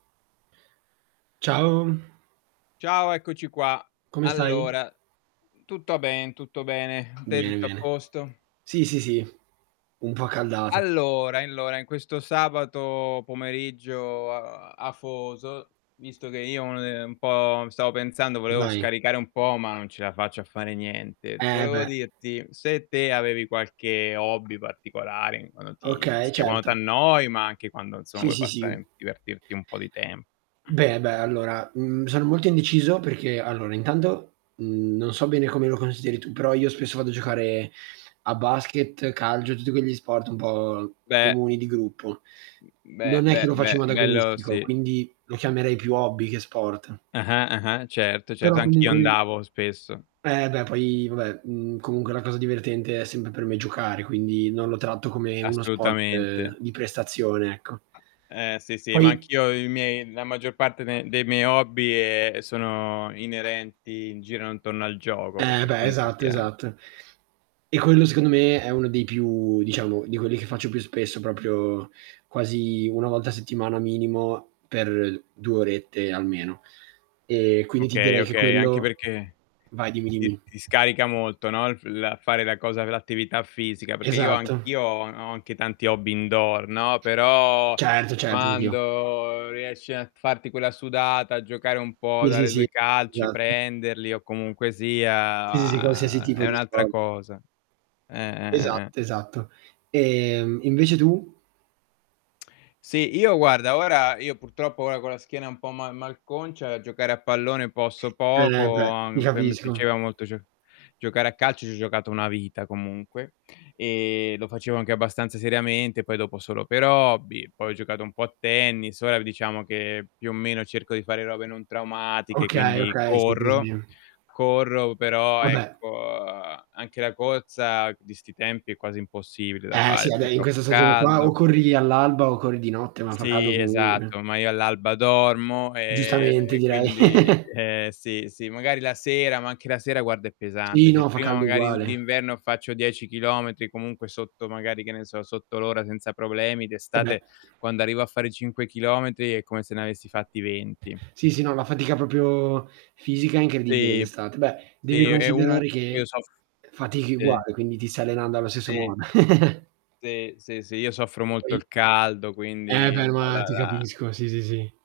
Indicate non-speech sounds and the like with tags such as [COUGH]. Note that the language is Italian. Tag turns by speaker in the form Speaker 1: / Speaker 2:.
Speaker 1: Ciao.
Speaker 2: Ciao, eccoci qua.
Speaker 1: Come stai?
Speaker 2: Allora, mhmm, tutto ben tutto bene, [SNORTS] te
Speaker 1: Bene,
Speaker 2: tutto a
Speaker 1: bene.
Speaker 2: posto?
Speaker 1: Sì, sì, sì, un po' accaldato.
Speaker 2: Allora, allora in questo sabato pomeriggio oa afoso visto che io [UNINTELLIGIBLE] un po' stavo pensando volevo
Speaker 1: Vai.
Speaker 2: scaricare un po' ma non ce la faccio a fare niente.
Speaker 1: Eh,
Speaker 2: Volevo
Speaker 1: beh.
Speaker 2: dirti se te avevi qualche hobby particolare in quando ti
Speaker 1: Okay
Speaker 2: st quando
Speaker 1: certo.
Speaker 2: t'annoi ma anche quando insomma
Speaker 1: Sì,
Speaker 2: vuoi
Speaker 1: sì,
Speaker 2: passare
Speaker 1: sì.
Speaker 2: mhmm, divertirti un po' di tem
Speaker 1: Beh, beh, allora, mhmm, sono molto indeciso perché allora intanto, mhmm, non so bene come lo consideri tu, però io spesso vado a giocare a basket, calcio, tutti quegli sport un po'
Speaker 2: Beh!
Speaker 1: comuni, di gruppo.
Speaker 2: Mhmm,
Speaker 1: Non
Speaker 2: be
Speaker 1: è
Speaker 2: be
Speaker 1: che lo faccio
Speaker 2: be
Speaker 1: in modo
Speaker 2: bello
Speaker 1: agonistico,
Speaker 2: sì.
Speaker 1: quindi lo chiamerei più hobby che sport.
Speaker 2: Ah-ah, ah-ah, certo,
Speaker 1: Però
Speaker 2: certo anch'io
Speaker 1: comunque mi
Speaker 2: andavo spesso.
Speaker 1: Eh beh, poi vabbè, mhmm, comunque la cosa divertente è sempre per me giocare, quindi non lo tratto come uno sport
Speaker 2: Assolutamente.
Speaker 1: di prestazione, ecco.
Speaker 2: Eh sì, sì, ma
Speaker 1: Poi
Speaker 2: anch'io i miei la maggior parte de dei miei hobby e sono inerenti in girano intorno al gioco,
Speaker 1: Eh
Speaker 2: perché
Speaker 1: beh,
Speaker 2: comunque
Speaker 1: esatto,
Speaker 2: sia
Speaker 1: esatto. E quello secondo me è uno dei più diciamo di quelli che faccio più spesso, proprio quasi 1 volta a settimana minimo, per 2 orette almeno. E quindi ti
Speaker 2: Okay,
Speaker 1: direi che
Speaker 2: okay, anche
Speaker 1: quello
Speaker 2: perché
Speaker 1: vai, dimmi,
Speaker 2: ti
Speaker 1: dimmi.
Speaker 2: ti scarica molto, no, il f la fare la cosa v l'attività fisica perché io
Speaker 1: Esatto.
Speaker 2: anch'io ho a ho anche tanti hobby indoor, no, però
Speaker 1: Certo, certo, anch'io.
Speaker 2: quando riesci a farti quella sudata, a giocare un po',
Speaker 1: Sì, sì,
Speaker 2: dare 2
Speaker 1: sì.
Speaker 2: calci,
Speaker 1: [UNINTELLIGIBLE]
Speaker 2: prenderli o comunque
Speaker 1: Sì, sì, sì, qualsiasi
Speaker 2: sia
Speaker 1: tipo
Speaker 2: è
Speaker 1: di
Speaker 2: un'altra
Speaker 1: sport.
Speaker 2: cosa. Eh, eh, eh, eh.
Speaker 1: Esatto, esatto. E, mhmm, invece tu?
Speaker 2: [SMACKS LIPS] Sì, io guarda, ora io purtroppo ora con la schiena un po' ma malconcia giocare a pallone posso
Speaker 1: Eh,
Speaker 2: poco,
Speaker 1: beh.
Speaker 2: a
Speaker 1: Ti
Speaker 2: m poi a me
Speaker 1: capisco.
Speaker 2: piaceva molto gio giocare a calcio, ci ho giocato una vita comunque, e lo facevo anche abbastanza seriamente, poi dopo solo per hobby, poi ho giocato un po' a tennis, ora v diciamo che più o meno cerco di fare robe non traumatiche,
Speaker 1: Okay,
Speaker 2: quindi
Speaker 1: okay. Sì, sì,
Speaker 2: corro.
Speaker 1: sì.
Speaker 2: Corro però
Speaker 1: Ah
Speaker 2: ecco
Speaker 1: beh
Speaker 2: anche la corsa di 'sti tempi è quasi impossibile da
Speaker 1: Eh, sì
Speaker 2: fare
Speaker 1: vabbè
Speaker 2: perché è
Speaker 1: in questa
Speaker 2: troppo
Speaker 1: stagione qua o
Speaker 2: caldo
Speaker 1: corri all'alba o corri di notte ma fa caldo
Speaker 2: Sì,
Speaker 1: comunque.
Speaker 2: esatto, ma io all'alba dormo e
Speaker 1: Giustamente
Speaker 2: e
Speaker 1: direi.
Speaker 2: quindi
Speaker 1: [CHUCKLES]
Speaker 2: eh, sì, sì magari la sera, ma anche la sera guarda è
Speaker 1: Sì,
Speaker 2: pesante. Se
Speaker 1: no, fa
Speaker 2: prima
Speaker 1: caldo
Speaker 2: magari u
Speaker 1: uguale.
Speaker 2: d'inverno faccio 10 chilometri, comunque sotto magari, che ne so, sotto l'ora senza problemi
Speaker 1: Eh beh.
Speaker 2: d'estate, quando arrivo a fare 5 chilometri, è come se ne avessi fatti 20.
Speaker 1: Sì, sì, no, la fatica proprio fisica è incredibile
Speaker 2: Sì,
Speaker 1: d'estate. Beh,
Speaker 2: sì
Speaker 1: devi
Speaker 2: e u
Speaker 1: considerare
Speaker 2: e io
Speaker 1: che
Speaker 2: soff
Speaker 1: fatichi
Speaker 2: sì.
Speaker 1: uguale quindi ti stai allenando allo stesso
Speaker 2: Sì.
Speaker 1: modo. [CHUCKLES]
Speaker 2: Sì, sì, sì io soffro
Speaker 1: E
Speaker 2: molto
Speaker 1: poi
Speaker 2: il caldo
Speaker 1: Eh
Speaker 2: quindi
Speaker 1: beh, ma ti
Speaker 2: [UNINTELLIGIBLE]
Speaker 1: capisco, sì, sì, sì.